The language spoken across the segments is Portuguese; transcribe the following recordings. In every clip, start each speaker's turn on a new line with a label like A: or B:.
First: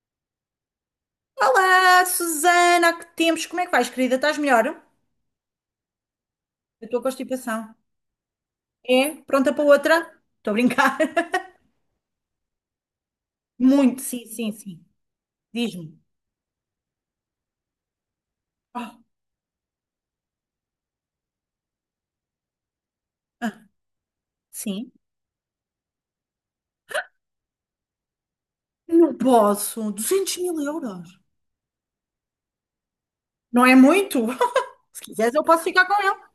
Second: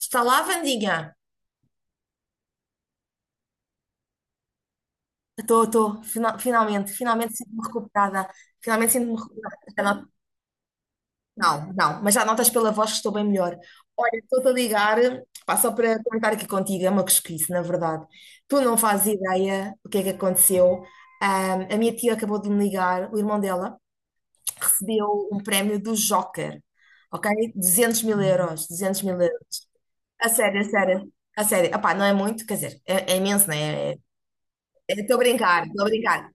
A: Está lá, Vandinha?
B: Olá, Susana, há que tempos? Como é que vais, querida? Estás melhor? Eu
A: Estou, estou. Final- finalmente,
B: estou com
A: finalmente sinto-me
B: constipação.
A: recuperada. Finalmente
B: É?
A: sinto-me
B: Pronta
A: recuperada.
B: para outra?
A: Já.
B: Estou a brincar.
A: Não, não, não, mas já notas pela voz que estou bem melhor.
B: Muito,
A: Olha,
B: sim,
A: estou-te
B: sim,
A: a
B: sim.
A: ligar, pá, só
B: Diz-me.
A: para comentar aqui contigo, é uma cosquice, na verdade. Tu não
B: Ah,
A: fazes ideia o que é que aconteceu. A minha tia acabou de me ligar, o irmão
B: ah,
A: dela
B: sim?
A: recebeu um prémio do Joker, ok? 200 mil euros, 200
B: Não
A: mil euros.
B: posso.
A: A
B: 200 mil
A: sério, a sério,
B: euros.
A: a sério. Opá, não é muito, quer dizer, é imenso, não
B: Não é
A: é?
B: muito? Se
A: Estou a
B: quiseres, eu posso
A: brincar, estou
B: ficar
A: a
B: com ele.
A: brincar.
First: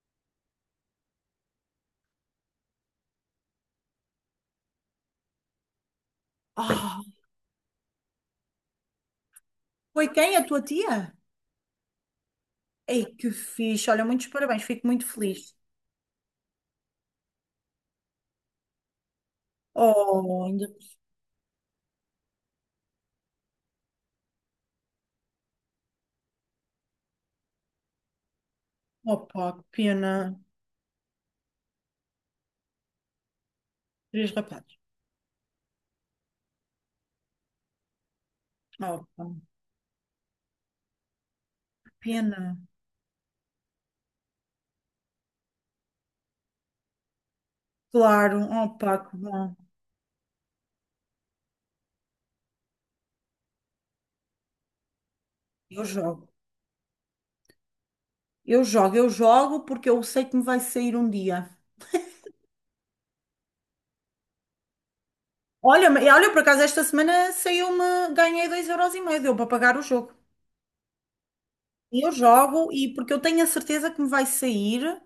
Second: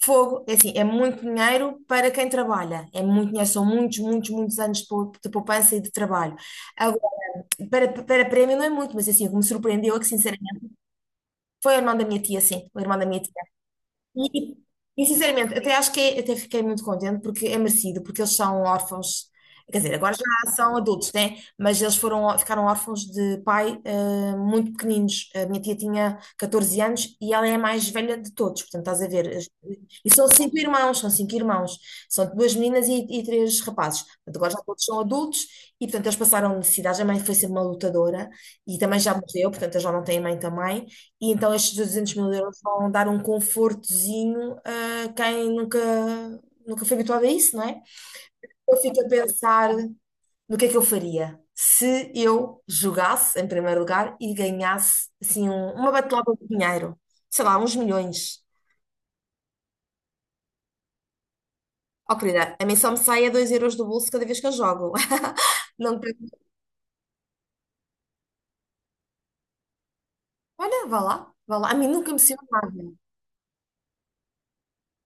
A: Fogo, é assim, é muito dinheiro para quem trabalha. É muito dinheiro, são muitos, muitos, muitos anos de poupança e de trabalho.
B: Ah,
A: Agora, para prémio não é muito, mas assim, o que me surpreendeu é que,
B: foi quem? A tua
A: sinceramente,
B: tia?
A: foi o irmão da minha tia, sim. O irmão
B: Ei,
A: da minha
B: que
A: tia.
B: fixe. Olha, muitos
A: E,
B: parabéns. Fico
A: e,
B: muito
A: sinceramente,
B: feliz.
A: até acho que é, até fiquei muito contente porque é merecido, porque eles são órfãos, quer dizer, agora
B: Oh,
A: já
B: ainda.
A: são adultos, né? Mas eles foram, ficaram órfãos de pai muito pequeninos. A minha tia tinha 14 anos e ela é a mais velha de todos, portanto, estás a ver.
B: Opa, que pena.
A: E são cinco irmãos, são cinco irmãos, são duas meninas e três rapazes.
B: Três
A: Portanto, agora já
B: rapazes.
A: todos são adultos e, portanto, eles passaram necessidades. A mãe foi sempre uma lutadora e também
B: Oh,
A: já
B: pá,
A: morreu, portanto, eles já não têm mãe também. E então estes
B: que
A: 200 mil
B: pena.
A: euros vão dar um confortozinho a quem nunca, nunca foi habituado a isso, não é?
B: Claro. Oh,
A: Eu
B: pá,
A: fico a
B: que bom.
A: pensar no que é que eu faria se eu jogasse, em primeiro lugar, e ganhasse assim,
B: Eu
A: uma
B: jogo.
A: batelada de dinheiro, sei lá, uns milhões.
B: Eu jogo, eu jogo porque eu sei que me vai sair um dia.
A: Oh, querida, a mim só me sai a 2 euros do bolso cada vez que eu jogo.
B: Olha,
A: Não,
B: olha, por acaso esta semana saiu-me, ganhei 2,50 euros, deu para pagar o jogo.
A: olha, vá lá, vá lá. A mim
B: E eu
A: nunca me saiu
B: jogo,
A: nada.
B: e porque eu tenho a certeza que me vai sair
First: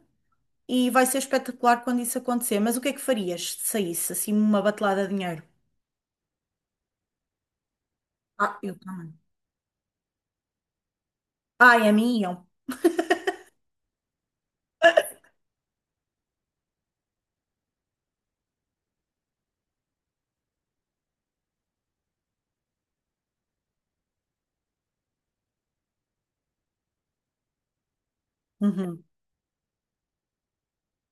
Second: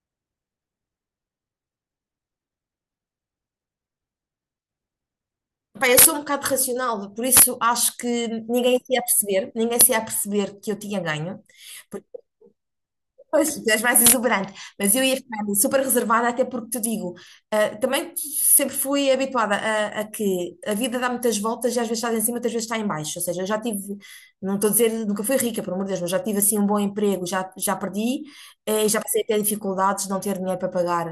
B: e vai ser espetacular quando isso acontecer. Mas o que é que farias se saísse assim uma batelada de dinheiro?
A: Pá, eu sou um bocado racional, por isso acho que
B: Ah, eu
A: ninguém se ia
B: também.
A: perceber, ninguém se ia perceber que eu tinha ganho.
B: Ah, é a mim e eu.
A: Pois, tu és mais exuberante, mas eu ia ficar super reservada, até porque te digo, também sempre fui habituada a que a vida dá muitas voltas e às vezes estás em cima, outras vezes está em baixo. Ou seja, eu já tive, não estou a dizer, nunca fui rica, pelo amor de Deus, mas já tive assim um bom emprego, já perdi, já
B: Uhum,
A: passei a ter dificuldades de não ter dinheiro para pagar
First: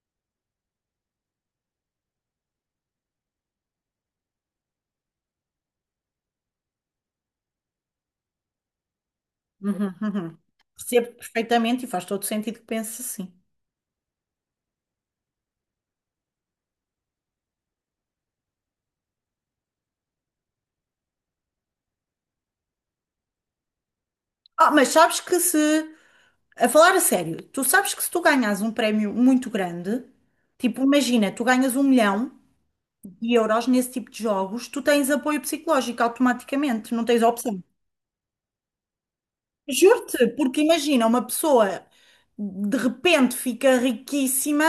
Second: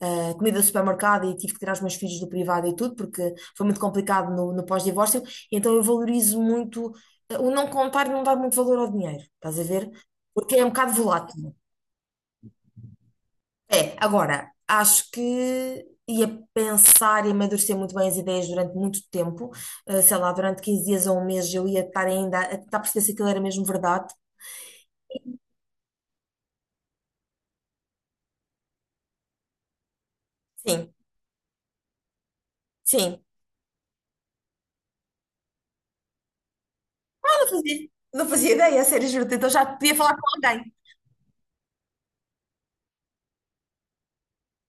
A: comida do supermercado e tive que tirar os meus filhos do privado e tudo, porque foi muito complicado no pós-divórcio. Então eu valorizo muito o não contar e não dar muito valor ao dinheiro, estás a
B: uhum,
A: ver?
B: uhum.
A: Porque é um bocado
B: Percebo
A: volátil.
B: perfeitamente e faz todo sentido que penses assim.
A: É, agora, acho que ia pensar e amadurecer muito bem as ideias durante muito tempo. Sei lá, durante 15 dias ou um mês eu ia estar ainda a tentar perceber se aquilo era mesmo verdade.
B: Ah, mas sabes que se A falar a sério, tu sabes que se tu ganhas um prémio muito grande, tipo,
A: Sim,
B: imagina, tu ganhas um milhão
A: sim.
B: de euros nesse tipo de jogos, tu tens apoio psicológico automaticamente, não tens
A: Eu não
B: opção.
A: fazia, não fazia ideia, a sério, juro. Então já podia falar com
B: Juro-te, porque
A: alguém.
B: imagina, uma pessoa de repente fica riquíssima,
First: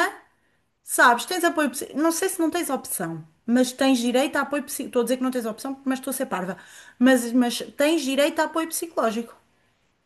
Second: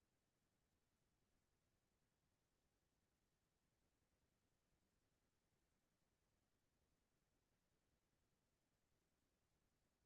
B: sabes, tens apoio, não sei se não tens opção, mas tens direito a apoio psicológico. Estou a dizer que não tens opção, mas estou a ser parva. Mas tens direito a apoio psicológico.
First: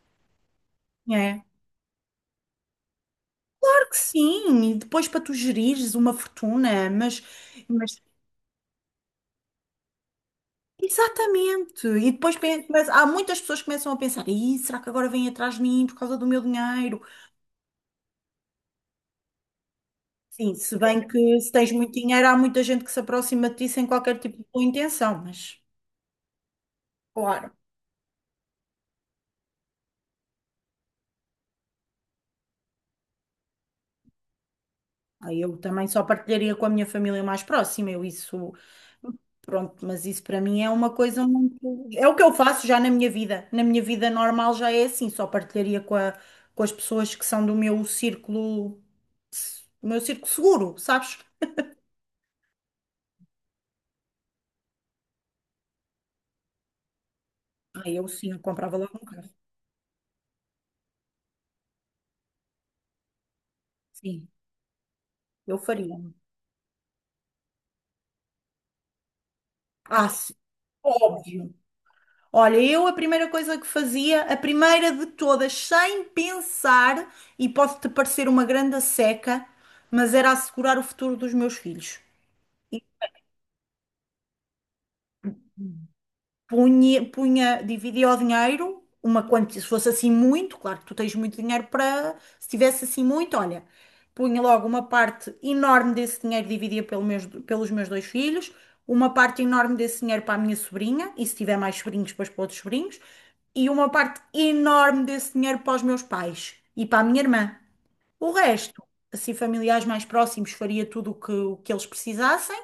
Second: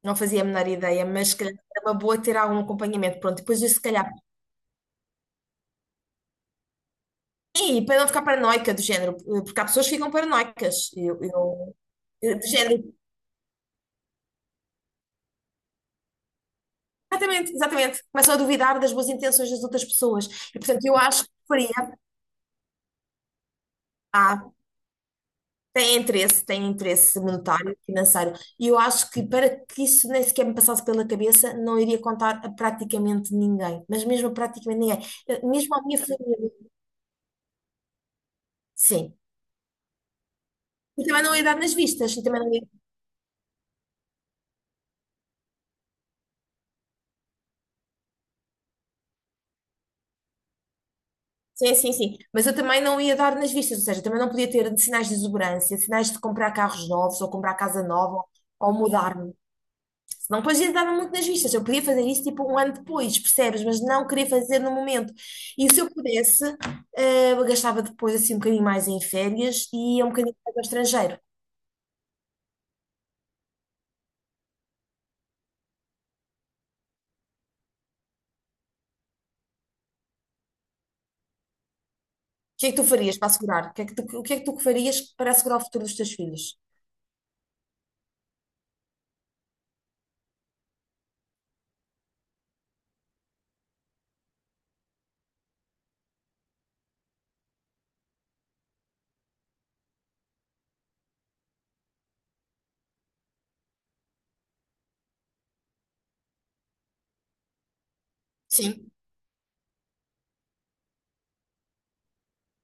A: Não fazia a menor ideia, mas se
B: É.
A: calhar era uma boa ter algum acompanhamento. Pronto, depois eu se
B: Claro que
A: calhar.
B: sim, e depois para tu gerires uma fortuna,
A: E
B: mas
A: para não ficar paranoica do género, porque há pessoas que ficam paranoicas.
B: exatamente. E depois
A: Do
B: mas
A: género,
B: há muitas pessoas que começam a pensar: "Ih, será que agora vêm atrás de mim por causa do meu dinheiro?"
A: exatamente, exatamente. Começam a duvidar das boas intenções das outras pessoas.
B: Sim,
A: E,
B: se
A: portanto, eu
B: bem
A: acho que
B: que se
A: faria,
B: tens muito dinheiro, há muita gente que se aproxima de ti sem qualquer tipo de
A: ah,
B: boa intenção, mas
A: tem interesse
B: claro,
A: monetário, financeiro. E eu acho que para que isso nem sequer me passasse pela cabeça, não iria contar a praticamente ninguém. Mas mesmo a praticamente ninguém.
B: aí eu
A: Mesmo à
B: também
A: minha
B: só
A: família.
B: partilharia com a minha família mais próxima, eu isso,
A: Sim.
B: pronto, mas isso para mim é uma
A: E também
B: coisa
A: não ia dar nas
B: muito, é
A: vistas.
B: o
A: E
B: que eu
A: também não ia...
B: faço já na minha vida normal já é assim, só partilharia com as pessoas que são do meu círculo seguro, sabes?
A: Sim, sim, sim. Mas eu também não ia dar nas vistas. Ou seja, também não podia ter sinais de exuberância, sinais de comprar carros novos, ou comprar casa
B: Aí eu
A: nova,
B: sim, eu
A: ou
B: comprava logo um carro.
A: mudar-me. Senão depois dava muito nas vistas. Eu podia fazer isso tipo um ano depois, percebes? Mas não
B: Sim,
A: queria fazer no momento.
B: eu
A: E se eu
B: faria.
A: pudesse, eu gastava depois assim um bocadinho mais em férias e ia
B: Ah,
A: um
B: sim,
A: bocadinho mais ao estrangeiro. O
B: óbvio. Olha, eu a primeira coisa que fazia, a primeira de todas, sem pensar, e pode-te parecer uma grande seca, mas era assegurar o futuro dos meus filhos.
A: que é que tu farias para assegurar? O que é que tu farias para assegurar o futuro dos teus filhos?
B: Punha dividia o dinheiro, uma quantia, se fosse assim muito, claro que tu tens muito dinheiro para, se tivesse assim muito, olha, punha logo uma parte enorme desse dinheiro, dividia pelo pelos meus dois filhos, uma parte enorme desse dinheiro para a minha sobrinha, e se tiver mais sobrinhos, depois para outros sobrinhos, e uma parte enorme desse dinheiro para os meus pais e para a minha irmã. O resto,
A: Sim,
B: assim, familiares mais próximos, faria tudo o que eles precisassem.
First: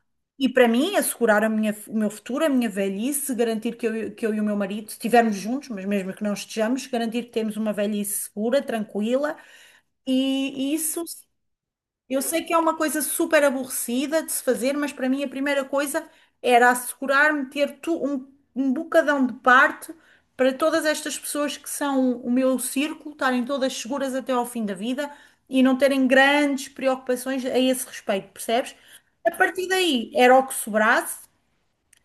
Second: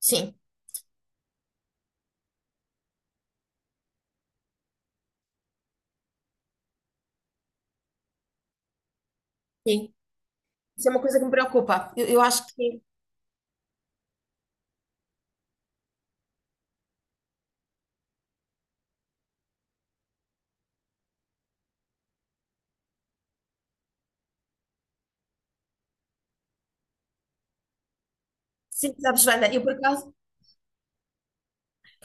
A: sim,
B: E para mim, assegurar a o meu futuro, a minha velhice, garantir que eu e o meu marido, se estivermos juntos, mas mesmo que não estejamos, garantir que temos uma velhice segura, tranquila.
A: sim.
B: E
A: Isso é uma
B: isso,
A: coisa que me preocupa.
B: eu
A: Eu
B: sei
A: acho
B: que é uma
A: que
B: coisa super aborrecida de se fazer, mas para mim a primeira coisa era assegurar-me ter tu, um bocadão de parte para todas estas pessoas que são o meu círculo, estarem todas seguras até ao fim da vida e não terem grandes preocupações a esse respeito, percebes?
A: sim, sabes,
B: A
A: Wanda, eu
B: partir
A: por
B: daí
A: acaso.
B: era o que sobrasse.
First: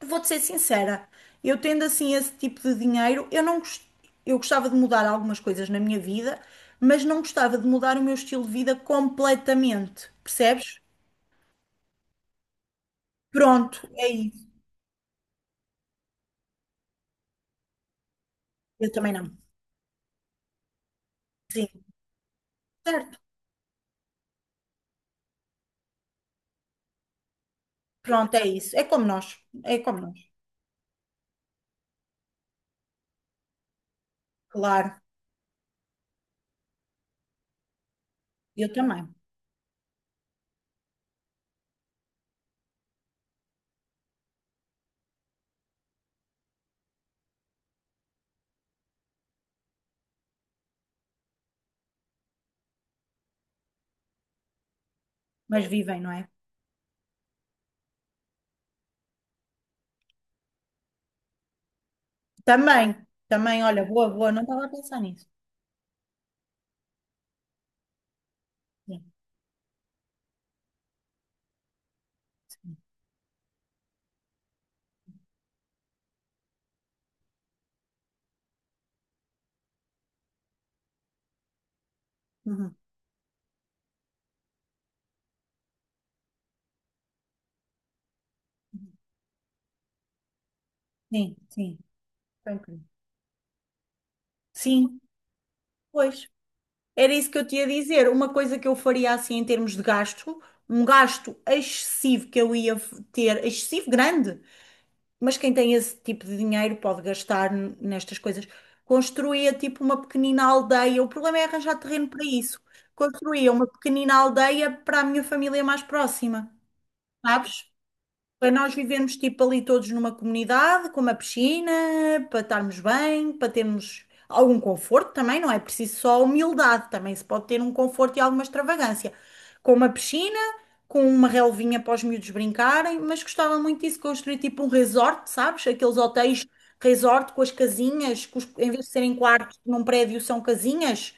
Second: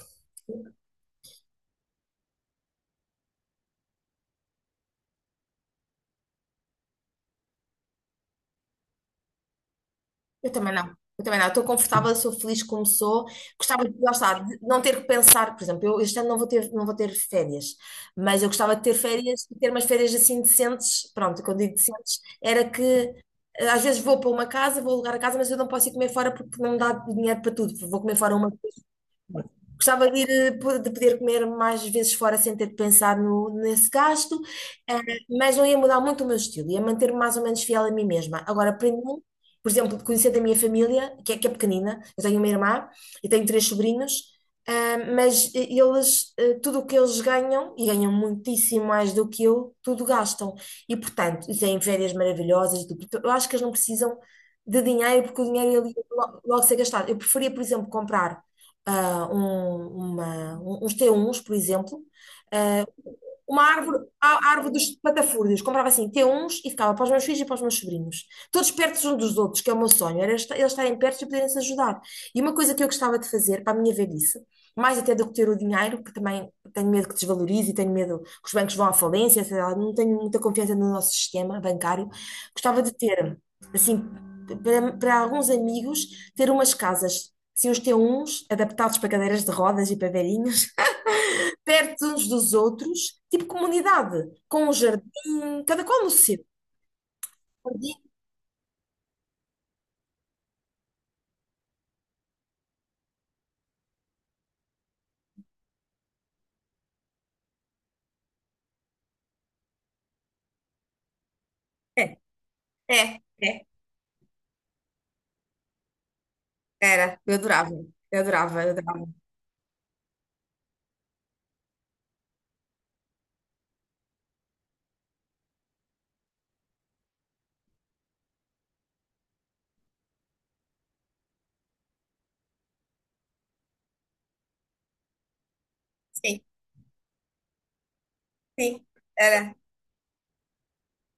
B: Vou-te ser sincera, eu tendo assim esse tipo de dinheiro, eu não gos-, eu gostava de mudar algumas coisas na minha vida, mas não gostava de mudar o meu estilo de vida completamente,
A: Eu também
B: percebes?
A: não. Eu também não. Estou confortável, sou feliz como sou.
B: Pronto,
A: Gostava de,
B: é
A: lá está,
B: isso.
A: de não ter que pensar, por exemplo, eu este ano não vou ter, não vou ter férias, mas eu gostava de
B: Eu
A: ter
B: também não.
A: férias, de ter umas férias assim decentes. Pronto, quando
B: Sim,
A: digo decentes, era que
B: certo.
A: às vezes vou para uma casa, vou alugar a casa, mas eu não posso ir comer fora porque não me dá dinheiro para tudo. Vou comer
B: Pronto,
A: fora
B: é
A: uma.
B: isso. É como nós, é como
A: Gostava
B: nós.
A: de ir, de poder comer mais vezes fora sem ter de pensar no, nesse gasto, eh,
B: Claro,
A: mas não ia mudar muito o meu estilo, ia manter-me mais ou menos fiel a mim mesma.
B: eu
A: Agora, para mim,
B: também.
A: por exemplo, conhecer da minha família, que é pequenina, eu tenho uma irmã e tenho três sobrinhos, mas tudo o que eles ganham, e ganham muitíssimo mais do que eu, tudo gastam. E, portanto, e têm férias maravilhosas, e tudo. Então, eu acho que eles não precisam de dinheiro, porque o
B: Mas
A: dinheiro ele
B: vivem,
A: ia
B: não é?
A: logo ser gastado. Eu preferia, por exemplo, comprar uns t T1 por exemplo, ah,
B: Também,
A: uma
B: também, olha,
A: árvore,
B: boa, boa, não
A: a
B: estava a
A: árvore dos
B: pensar nisso.
A: patafúrdios. Comprava assim T1s e ficava para os meus filhos e para os meus sobrinhos. Todos perto
B: Sim,
A: uns dos outros, que é o meu sonho. Eles estarem perto e poderem se ajudar. E uma coisa que eu gostava de fazer para a minha velhice, mais até do que ter o dinheiro, que também tenho medo que desvalorize e tenho medo que os bancos vão à falência, sei lá, não tenho muita confiança no nosso sistema bancário.
B: uhum.
A: Gostava de ter, assim, para alguns amigos, ter umas casas. Assim, os T1s adaptados para cadeiras de rodas e para velhinhos,
B: Sim, sim,
A: perto uns dos
B: tranquilo.
A: outros, tipo comunidade, com um
B: Sim,
A: jardim, cada qual no
B: pois.
A: seu.
B: Era isso que eu te ia
A: Jardim.
B: dizer. Uma coisa que eu faria assim em termos de gasto, um gasto excessivo que eu ia ter, excessivo grande, mas quem tem esse tipo de dinheiro pode gastar nestas coisas. Construía tipo uma pequenina aldeia. O problema é arranjar
A: É,
B: terreno para isso.
A: é,
B: Construía
A: é,
B: uma pequenina aldeia para a minha família mais próxima,
A: eu
B: sabes?
A: adorava, eu
B: Para
A: adorava, eu
B: nós
A: adorava.
B: vivermos tipo ali todos numa comunidade, com uma piscina, para estarmos bem, para termos algum conforto também, não é preciso só humildade, também se pode ter um conforto e alguma extravagância. Com uma piscina, com uma relvinha para os miúdos brincarem, mas gostava muito disso, construir tipo um resort, sabes? Aqueles
A: Sim,
B: hotéis resort com as casinhas, em vez
A: sim,
B: de serem
A: era.
B: quartos num prédio, são casinhas,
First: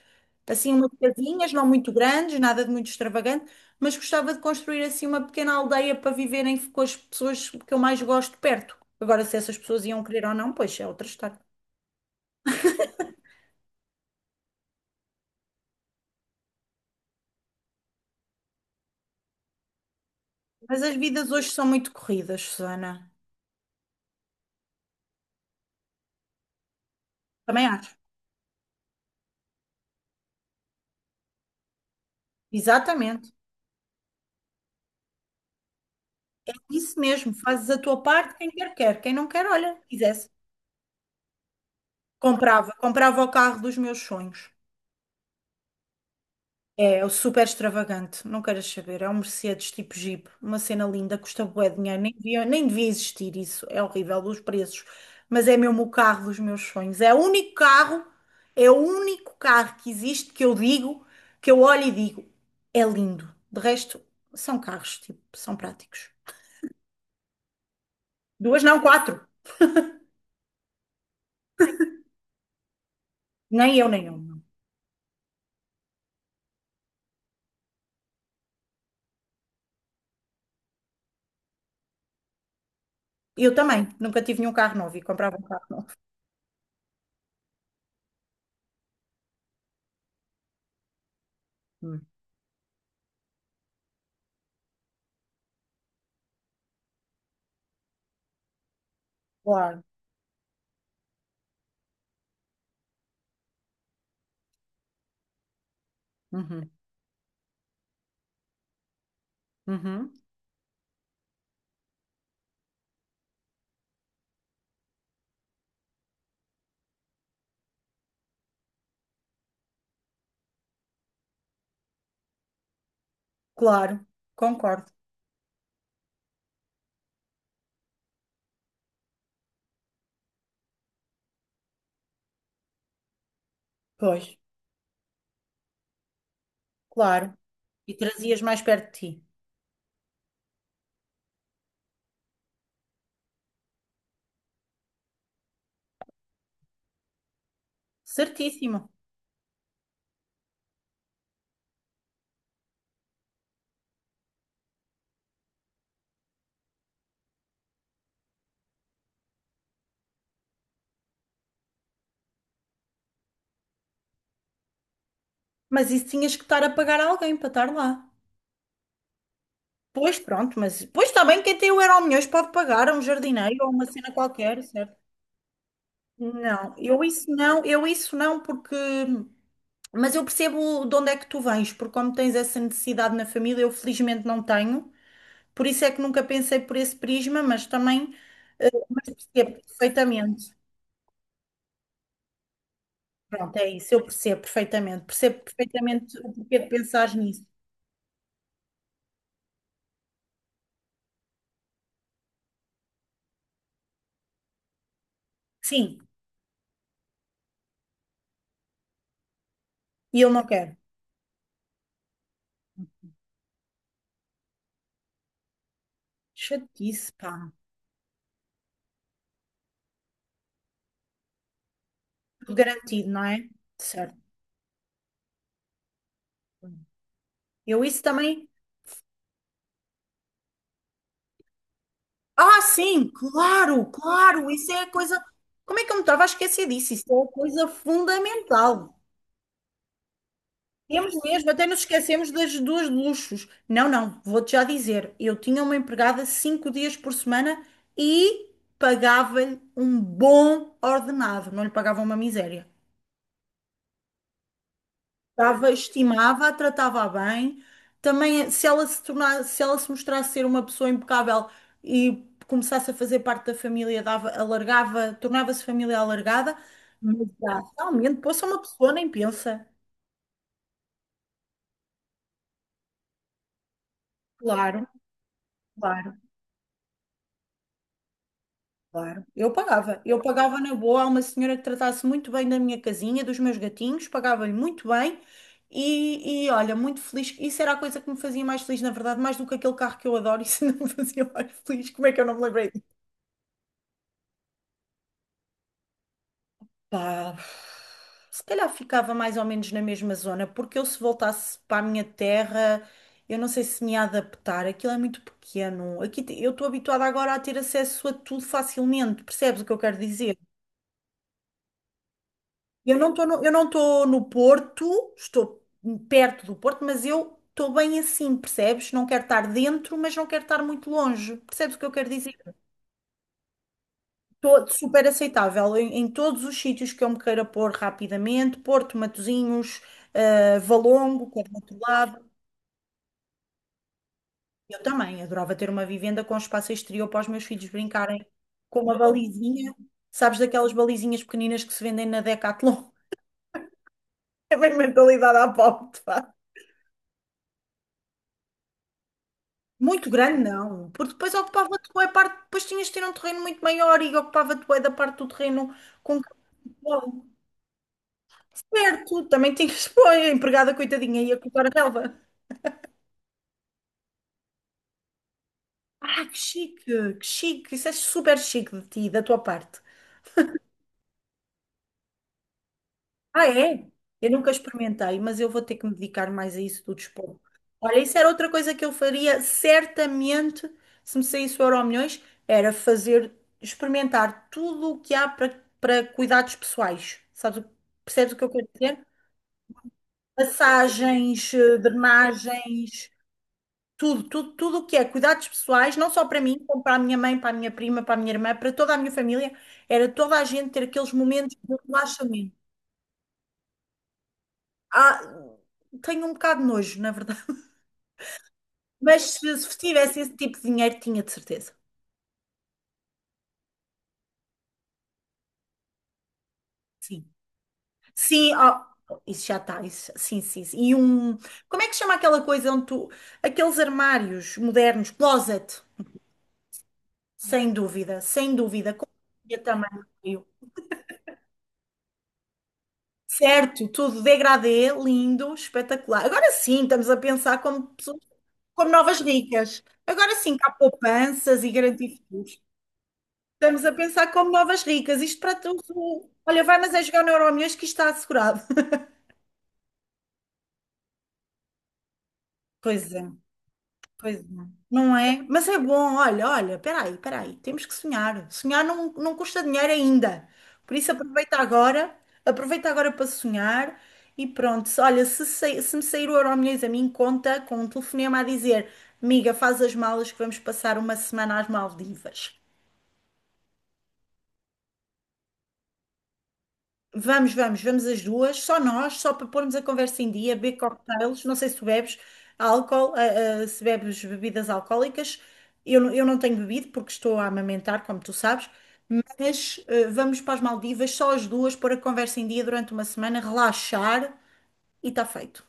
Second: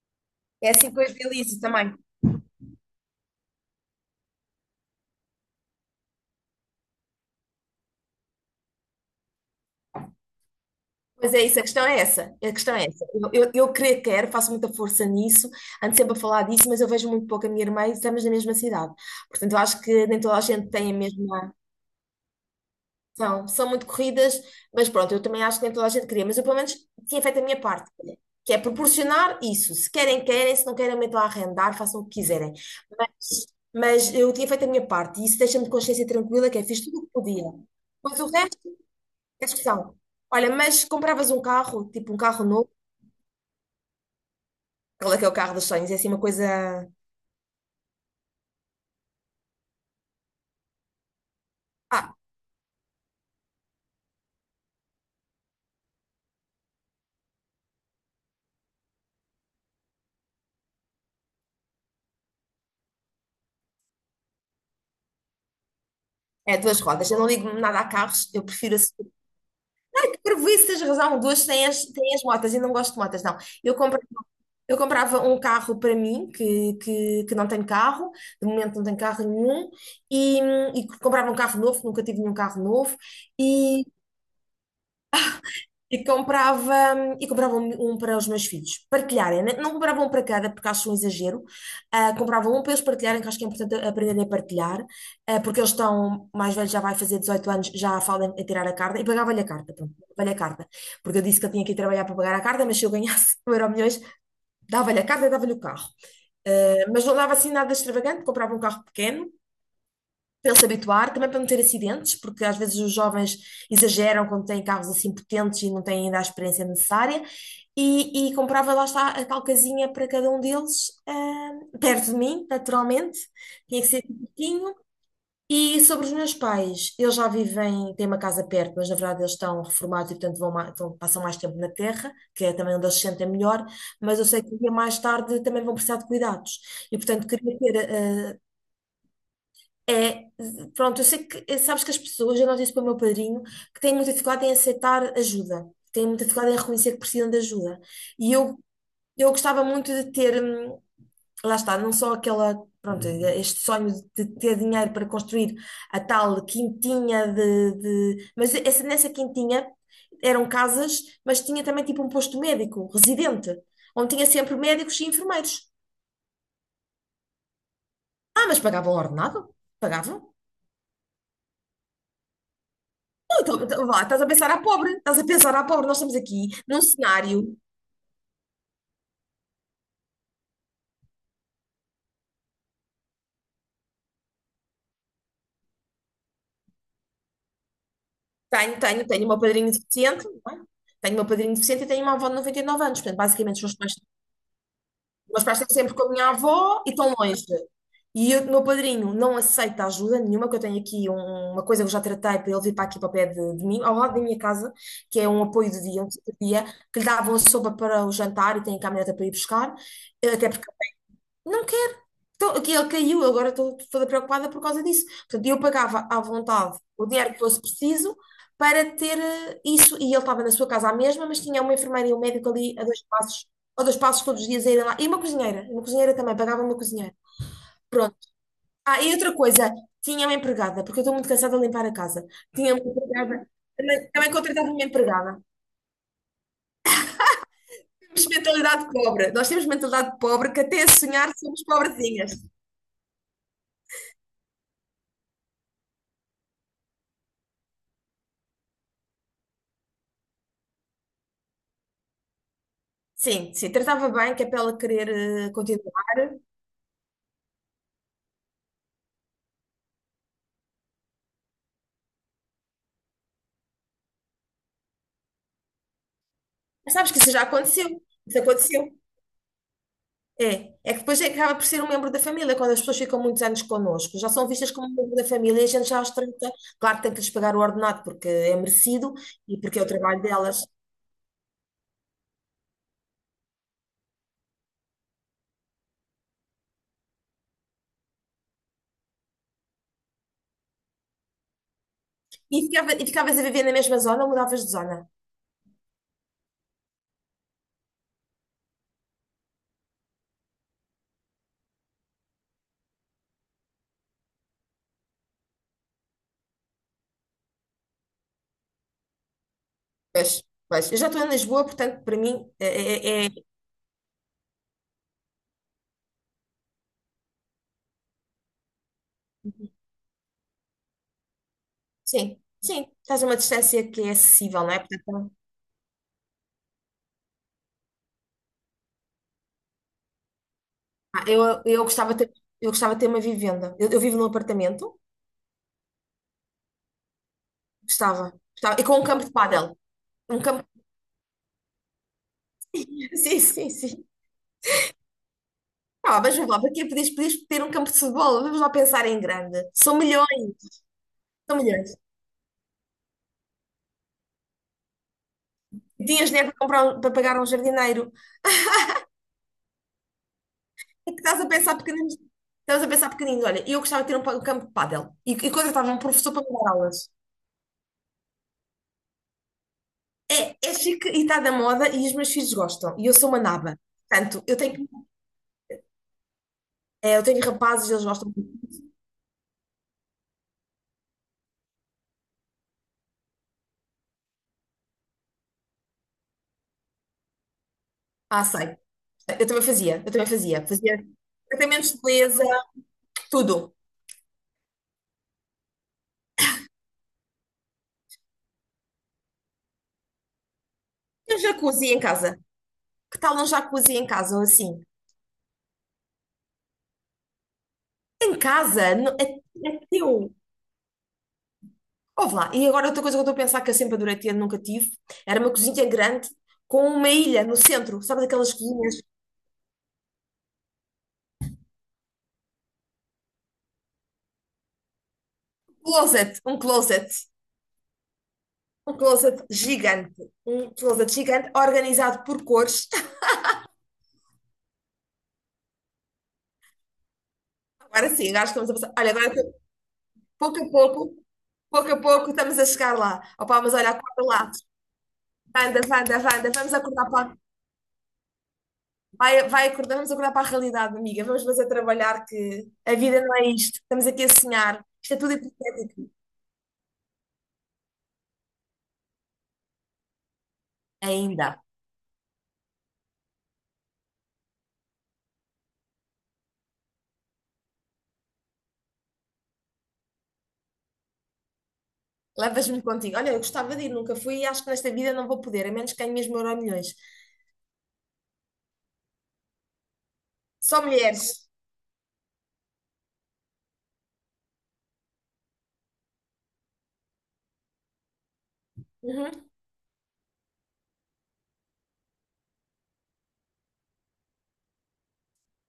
A: É
B: assim umas
A: assim que eu
B: casinhas,
A: idealizo
B: não muito
A: também.
B: grandes, nada de muito extravagante, mas gostava de construir assim uma pequena aldeia para viverem com as pessoas que eu mais gosto perto. Agora, se essas pessoas iam querer ou não, pois é outra
A: Mas
B: história.
A: é isso, a questão é essa, a questão é essa. Eu creio que quero, faço muita força nisso, ando sempre a falar disso, mas eu vejo muito pouco a minha irmã e estamos na mesma cidade. Portanto, eu acho que nem toda a gente
B: Mas
A: tem
B: as
A: a
B: vidas hoje
A: mesma.
B: são muito corridas, Susana.
A: São muito corridas, mas pronto, eu também acho que nem toda a gente queria, mas eu pelo menos tinha feito a minha
B: Também
A: parte,
B: acho.
A: olha, que é proporcionar isso. Se querem, querem, se não querem, metam a arrendar, façam o que quiserem.
B: Exatamente.
A: Mas, mas eu tinha feito a minha parte e isso deixa-me de consciência tranquila, que é fiz
B: Isso
A: tudo o que
B: mesmo,
A: podia.
B: fazes a tua
A: Mas o
B: parte, quem
A: resto
B: quer quer, quem não
A: é
B: quer, olha,
A: discussão.
B: quisesse.
A: Olha, mas compravas um carro, tipo um carro novo,
B: Comprava, comprava o carro dos meus sonhos.
A: aquele que é o carro dos sonhos, é assim uma coisa.
B: É, é o super extravagante, não queres saber. É um Mercedes tipo Jeep, uma cena linda, custa bué de dinheiro, nem
A: Ah,
B: devia, nem devia existir isso. É horrível os preços, mas é mesmo o carro dos meus sonhos. É o único carro, é o único carro que existe que eu digo, que eu olho e digo, é lindo. De resto, são carros, tipo, são práticos.
A: é duas rodas. Eu não ligo nada a carros, eu
B: Duas,
A: prefiro
B: não,
A: assim.
B: quatro.
A: Prejuízo, tens razão, duas têm têm as motas e não gosto de motas, não.
B: Nem
A: Eu
B: eu,
A: compro.
B: nem eu. Não.
A: Eu comprava um carro para mim, que não tenho carro, de momento não tenho carro nenhum, e, e comprava um carro novo, nunca tive nenhum carro novo,
B: Eu
A: e,
B: também, nunca tive nenhum carro novo e comprava um carro novo.
A: e comprava, e comprava um para os meus filhos partilharem, né? Não comprava um para cada, porque acho um exagero,
B: Hum.
A: comprava um para eles partilharem, que acho que é importante aprenderem a partilhar, porque eles estão, mais velhos já vai fazer 18 anos, já falam em tirar a carta, e pagava-lhe a carta,
B: Claro.
A: pronto, pagava-lhe a carta, porque eu disse que eu tinha que ir trabalhar para pagar a carta, mas se eu ganhasse 1 euro milhões, dava-lhe a carta e dava-lhe o carro.
B: Uhum,
A: Mas não dava assim nada extravagante, comprava um carro pequeno
B: uhum.
A: para ele se habituar, também para não ter acidentes, porque às vezes os jovens exageram quando têm carros assim potentes e não têm ainda a experiência necessária. E comprava lá está a tal casinha para cada um deles, perto de mim, naturalmente. Tinha que
B: Claro,
A: ser pequenininho,
B: concordo.
A: e sobre os meus pais, eles já vivem, têm uma casa perto, mas na verdade eles estão reformados e, portanto, vão, passam mais tempo na terra, que é também onde eles se sentem melhor, mas
B: Pois.
A: eu sei que um dia mais tarde também vão precisar de cuidados. E, portanto,
B: Claro.
A: queria ter.
B: E trazias mais perto de ti.
A: É, pronto, eu sei que, sabes que as pessoas, eu noto isso para o meu padrinho, que têm muita dificuldade em aceitar ajuda, têm muita dificuldade em reconhecer que precisam de ajuda. E eu
B: Certíssimo.
A: eu gostava muito de ter, lá está, não só aquela, pronto, este sonho de ter dinheiro para construir a tal quintinha mas essa, nessa quintinha eram casas, mas tinha também tipo um posto médico, residente, onde tinha sempre médicos e enfermeiros.
B: Mas isso tinhas que estar a pagar a alguém para estar lá.
A: Ah, mas pagavam ordenado?
B: Pois
A: Pagavam?
B: pronto, mas pois está bem, quem tem o Euromilhões pode pagar a um
A: Não,
B: jardineiro
A: então,
B: ou a uma
A: então, vá,
B: cena
A: estás a pensar à
B: qualquer,
A: pobre,
B: certo?
A: estás a pensar à pobre, nós estamos aqui
B: Não,
A: num
B: eu isso
A: cenário,
B: não, eu isso não, porque. Mas eu percebo de onde é que tu vens, porque como tens essa necessidade na família, eu felizmente não tenho, por isso é que nunca pensei por esse prisma, mas também. Mas
A: tenho uma
B: percebo
A: padrinha deficiente,
B: perfeitamente.
A: não é? Tenho uma padrinha deficiente e tenho uma avó de 99 anos, portanto, basicamente,
B: Pronto,
A: se
B: é
A: fosse
B: isso,
A: mais.
B: eu percebo perfeitamente. Percebo
A: Meus pais estão sempre com a
B: perfeitamente
A: minha
B: o porquê de
A: avó e
B: pensares
A: estão
B: nisso.
A: longe. E o meu padrinho não aceita ajuda nenhuma, que eu tenho aqui uma coisa que eu já tratei para ele vir para aqui para o pé de mim, ao lado da minha casa, que é um apoio de
B: Sim,
A: dia, um tipo de dia, que lhe davam a sopa para o jantar e tem a caminhoneta para ir buscar,
B: e eu não
A: até porque
B: quero.
A: não quero. Tô- que Ele caiu, agora estou toda preocupada por causa disso. Portanto, eu pagava à vontade o
B: Chatice,
A: dinheiro que
B: pá.
A: fosse preciso para ter isso. E ele estava na sua casa à mesma, mas tinha uma enfermeira e um médico
B: Tudo
A: ali
B: garantido, não é?
A: a dois
B: Certo.
A: passos todos os dias a irem lá. E uma cozinheira também, pagava uma cozinheira.
B: Eu isso
A: Pronto.
B: também.
A: Ah, e outra coisa, tinha uma empregada, porque eu estou muito cansada de limpar a casa.
B: Ah,
A: Tinha uma
B: sim,
A: empregada,
B: claro,
A: também
B: claro.
A: contratava
B: Isso
A: uma
B: é a coisa.
A: empregada.
B: Como é que eu me estava a esquecer disso? Isso é a coisa
A: Temos mentalidade
B: fundamental.
A: pobre, nós temos mentalidade pobre que até a
B: Temos
A: sonhar
B: mesmo,
A: somos
B: até nos esquecemos
A: pobrezinhas.
B: das duas luxos. Não, não, vou-te já dizer. Eu tinha uma empregada 5 dias por semana e pagava-lhe um bom ordenado. Não lhe pagava uma miséria.
A: Sim, sim, tratava bem, que é para ela querer
B: Dava,
A: continuar.
B: estimava, a tratava bem. Também, se ela se tornasse, se ela se mostrasse ser uma pessoa impecável e começasse a fazer parte da família, dava, alargava, tornava-se família alargada,
A: Mas sabes
B: mas
A: que isso já
B: já,
A: aconteceu.
B: realmente, pô,
A: Isso
B: só uma pessoa
A: aconteceu.
B: nem pensa.
A: É, é que depois é que acaba por ser um membro da família, quando as pessoas ficam muitos anos connosco, já são vistas
B: Claro,
A: como um membro da família e a gente já as
B: claro,
A: trata. Claro que tem que lhes pagar o ordenado porque é merecido
B: claro. Eu
A: e porque é o
B: pagava. Eu
A: trabalho
B: pagava
A: delas.
B: na boa a uma senhora que tratasse muito bem da minha casinha, dos meus gatinhos, pagava-lhe muito bem. E, olha, muito feliz. Isso era a coisa que me fazia mais feliz, na verdade, mais do que aquele carro que eu adoro. Isso não me fazia mais feliz. Como é que eu não me
A: E
B: lembrei?
A: ficava, e ficavas a viver na mesma zona ou mudavas de zona?
B: Pá, se calhar ficava mais ou menos na mesma zona, porque eu se voltasse para a minha terra, eu não sei se me ia adaptar, aquilo é muito pequeno. Eu estou habituada agora a ter acesso a tudo facilmente, percebes o que eu quero
A: Pois,
B: dizer?
A: pois. Eu já estou em Lisboa, portanto, para mim,
B: Eu não
A: é-
B: estou
A: é-
B: no, eu não estou no Porto, estou perto do Porto, mas eu estou bem assim, percebes? Não quero estar dentro, mas não quero estar muito longe, percebes o que eu quero dizer?
A: sim, sim, estás a uma distância que é acessível,
B: to-
A: não é?
B: super
A: Portanto,
B: aceitável em, em todos os sítios que eu me queira pôr rapidamente, Porto, Matosinhos, Valongo, que é do outro
A: Eu gostava de
B: lado.
A: ter, eu gostava de ter uma vivenda. Eu vivo num
B: Eu
A: apartamento,
B: também adorava ter uma vivenda com espaço exterior para os meus filhos brincarem,
A: gostava, gostava.
B: com
A: E
B: uma
A: com um campo de
B: balizinha,
A: pádel.
B: sabes,
A: Um campo.
B: daquelas balizinhas pequeninas que se vendem na Decathlon.
A: Sim, sim, sim.
B: É bem mentalidade à pobre,
A: Ah,
B: pá.
A: mas vamos lá, para quê? Podias, podias ter um campo de futebol? Vamos lá pensar em grande. São
B: Muito
A: milhões,
B: grande, não, porque depois
A: são
B: ocupava-te
A: milhões.
B: bué parte, depois tinhas de ter um terreno muito maior e ocupava-te bué da parte do terreno
A: E
B: com que
A: tinhas dinheiro para comprar, para pagar um jardineiro.
B: certo, também tinhas, pô, a empregada
A: É que
B: coitadinha ia
A: estás a
B: cortar a
A: pensar pequenino.
B: relva.
A: Estás a pensar pequenino. Olha, eu gostava de ter um, um campo de pádel. E contratava um
B: Ah,
A: professor
B: que
A: para me dar
B: chique,
A: aulas.
B: que chique. Isso é super chique de ti, da tua parte.
A: É, é chique e está da moda e os meus filhos gostam. E eu sou uma
B: Ah,
A: naba.
B: é? Eu
A: Portanto,
B: nunca
A: eu tenho,
B: experimentei, mas eu vou ter que me dedicar mais a isso do
A: é, eu
B: desporto.
A: tenho rapazes,
B: Olha,
A: eles
B: isso era
A: gostam.
B: outra coisa
A: Muito.
B: que eu faria certamente se me saísse o Euromilhões, era fazer, experimentar tudo o que há para cuidados pessoais. Sabes, percebes o que
A: Ah,
B: eu quero
A: sei.
B: dizer?
A: Eu também fazia, eu também fazia. Fazia
B: Massagens,
A: tratamentos de beleza,
B: drenagens,
A: tudo.
B: tudo, tudo, tudo o que é cuidados pessoais, não só para mim, como para a minha mãe, para a minha prima, para a minha irmã, para toda a minha família, era toda a gente ter aqueles
A: E um
B: momentos de
A: jacuzzi em casa.
B: relaxamento.
A: Que tal um jacuzzi em casa ou assim?
B: Ah, tenho um bocado de nojo, na verdade.
A: Em casa?
B: Mas
A: É,
B: se
A: é
B: tivesse
A: teu.
B: esse tipo de dinheiro, tinha de certeza.
A: Ouve lá. E agora outra coisa que eu estou a pensar que eu sempre adorei ter, nunca tive, era uma cozinha grande com uma
B: Sim.
A: ilha no centro. Sabes aquelas
B: Sim, ó,
A: cozinhas?
B: isso já está. Sim, sim, sim. E um. Como é que se chama aquela coisa onde tu? Aqueles armários modernos, closet,
A: Um closet, um closet.
B: sem dúvida, sem dúvida.
A: Um
B: Com
A: closet
B: eu também.
A: gigante. Um closet gigante organizado por cores.
B: Certo, tudo degradê, lindo, espetacular. Agora sim, estamos a pensar como
A: Agora
B: pessoas,
A: sim, acho que estamos a
B: como
A: passar. Olha,
B: novas
A: agora
B: ricas. Agora sim, que
A: pouco a
B: há
A: pouco,
B: poupanças e
A: pouco a
B: garantir
A: pouco estamos
B: futuros.
A: a chegar lá. Opá, mas
B: Estamos
A: olha,
B: a
A: acorda
B: pensar como
A: lá.
B: novas ricas. Isto para
A: Wanda,
B: todos.
A: Wanda, Wanda,
B: Olha,
A: vamos
B: vai, mas é
A: acordar
B: jogar no
A: para,
B: Euromilhões que isto está assegurado.
A: vai, vai acordar, vamos acordar para a realidade, amiga. Vamos fazer trabalhar que a
B: Pois
A: vida
B: é.
A: não é isto. Estamos aqui a
B: Pois não.
A: sonhar. Isto
B: Não
A: é tudo
B: é? Mas é
A: hipotético.
B: bom, olha, olha, peraí, peraí, temos que sonhar. Sonhar não, não custa dinheiro ainda. Por isso
A: Ainda.
B: aproveita agora para sonhar e pronto. Olha, se me sair o Euromilhões a mim, conta com um telefonema a dizer: amiga, faz as malas que vamos passar uma semana às Maldivas.
A: Levas-me contigo. Olha, eu gostava de ir, nunca fui e acho que nesta vida não vou poder, a menos que ganhe mesmo milhões.
B: Vamos, vamos, vamos as duas, só nós, só para pormos a conversa em dia, beber
A: Só
B: cocktails.
A: mulheres.
B: Não sei se tu bebes álcool, se bebes bebidas alcoólicas. Eu não tenho bebido porque estou a amamentar, como tu sabes.
A: Uhum.
B: Mas vamos para as Maldivas, só as duas, pôr a conversa em dia durante uma semana, relaxar e está feito.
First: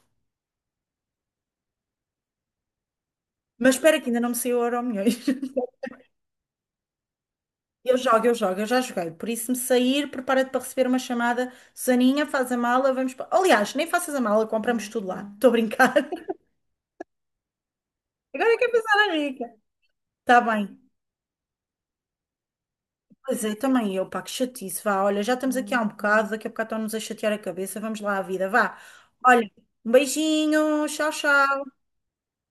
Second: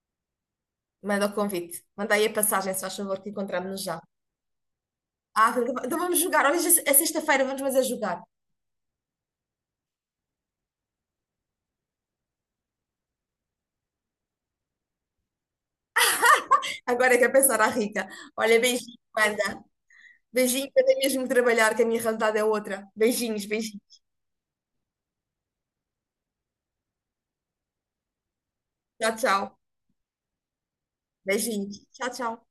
A: Manda o convite. Manda aí a passagem, se faz favor, que
B: Mas
A: encontramos-nos já.
B: espera que ainda não me saiu o Euromilhões.
A: Ah, então vamos jogar. Olha, já é sexta-feira, vamos fazer
B: Eu
A: jogar.
B: jogo, eu jogo, eu já joguei. Por isso, se me sair, prepara-te para receber uma chamada. Susaninha, faz a mala, vamos para. Aliás, nem faças a mala, compramos tudo lá. Estou a brincar.
A: Agora é que é pensar à rica.
B: Agora é
A: Olha,
B: que a
A: beijinho,
B: pessoa era rica.
A: Wanda.
B: Está
A: Beijinho,
B: bem.
A: eu tenho mesmo que trabalhar, que a minha realidade é outra.
B: Pois
A: Beijinhos,
B: é,
A: beijinhos.
B: também eu, pá, que chatice. Vá, olha, já estamos aqui há um bocado, daqui a bocado estão-nos a chatear a cabeça. Vamos lá à vida, vá.
A: Tchau, tchau.
B: Olha, um beijinho, tchau, tchau.
A: Beijinho. Tchau, tchau.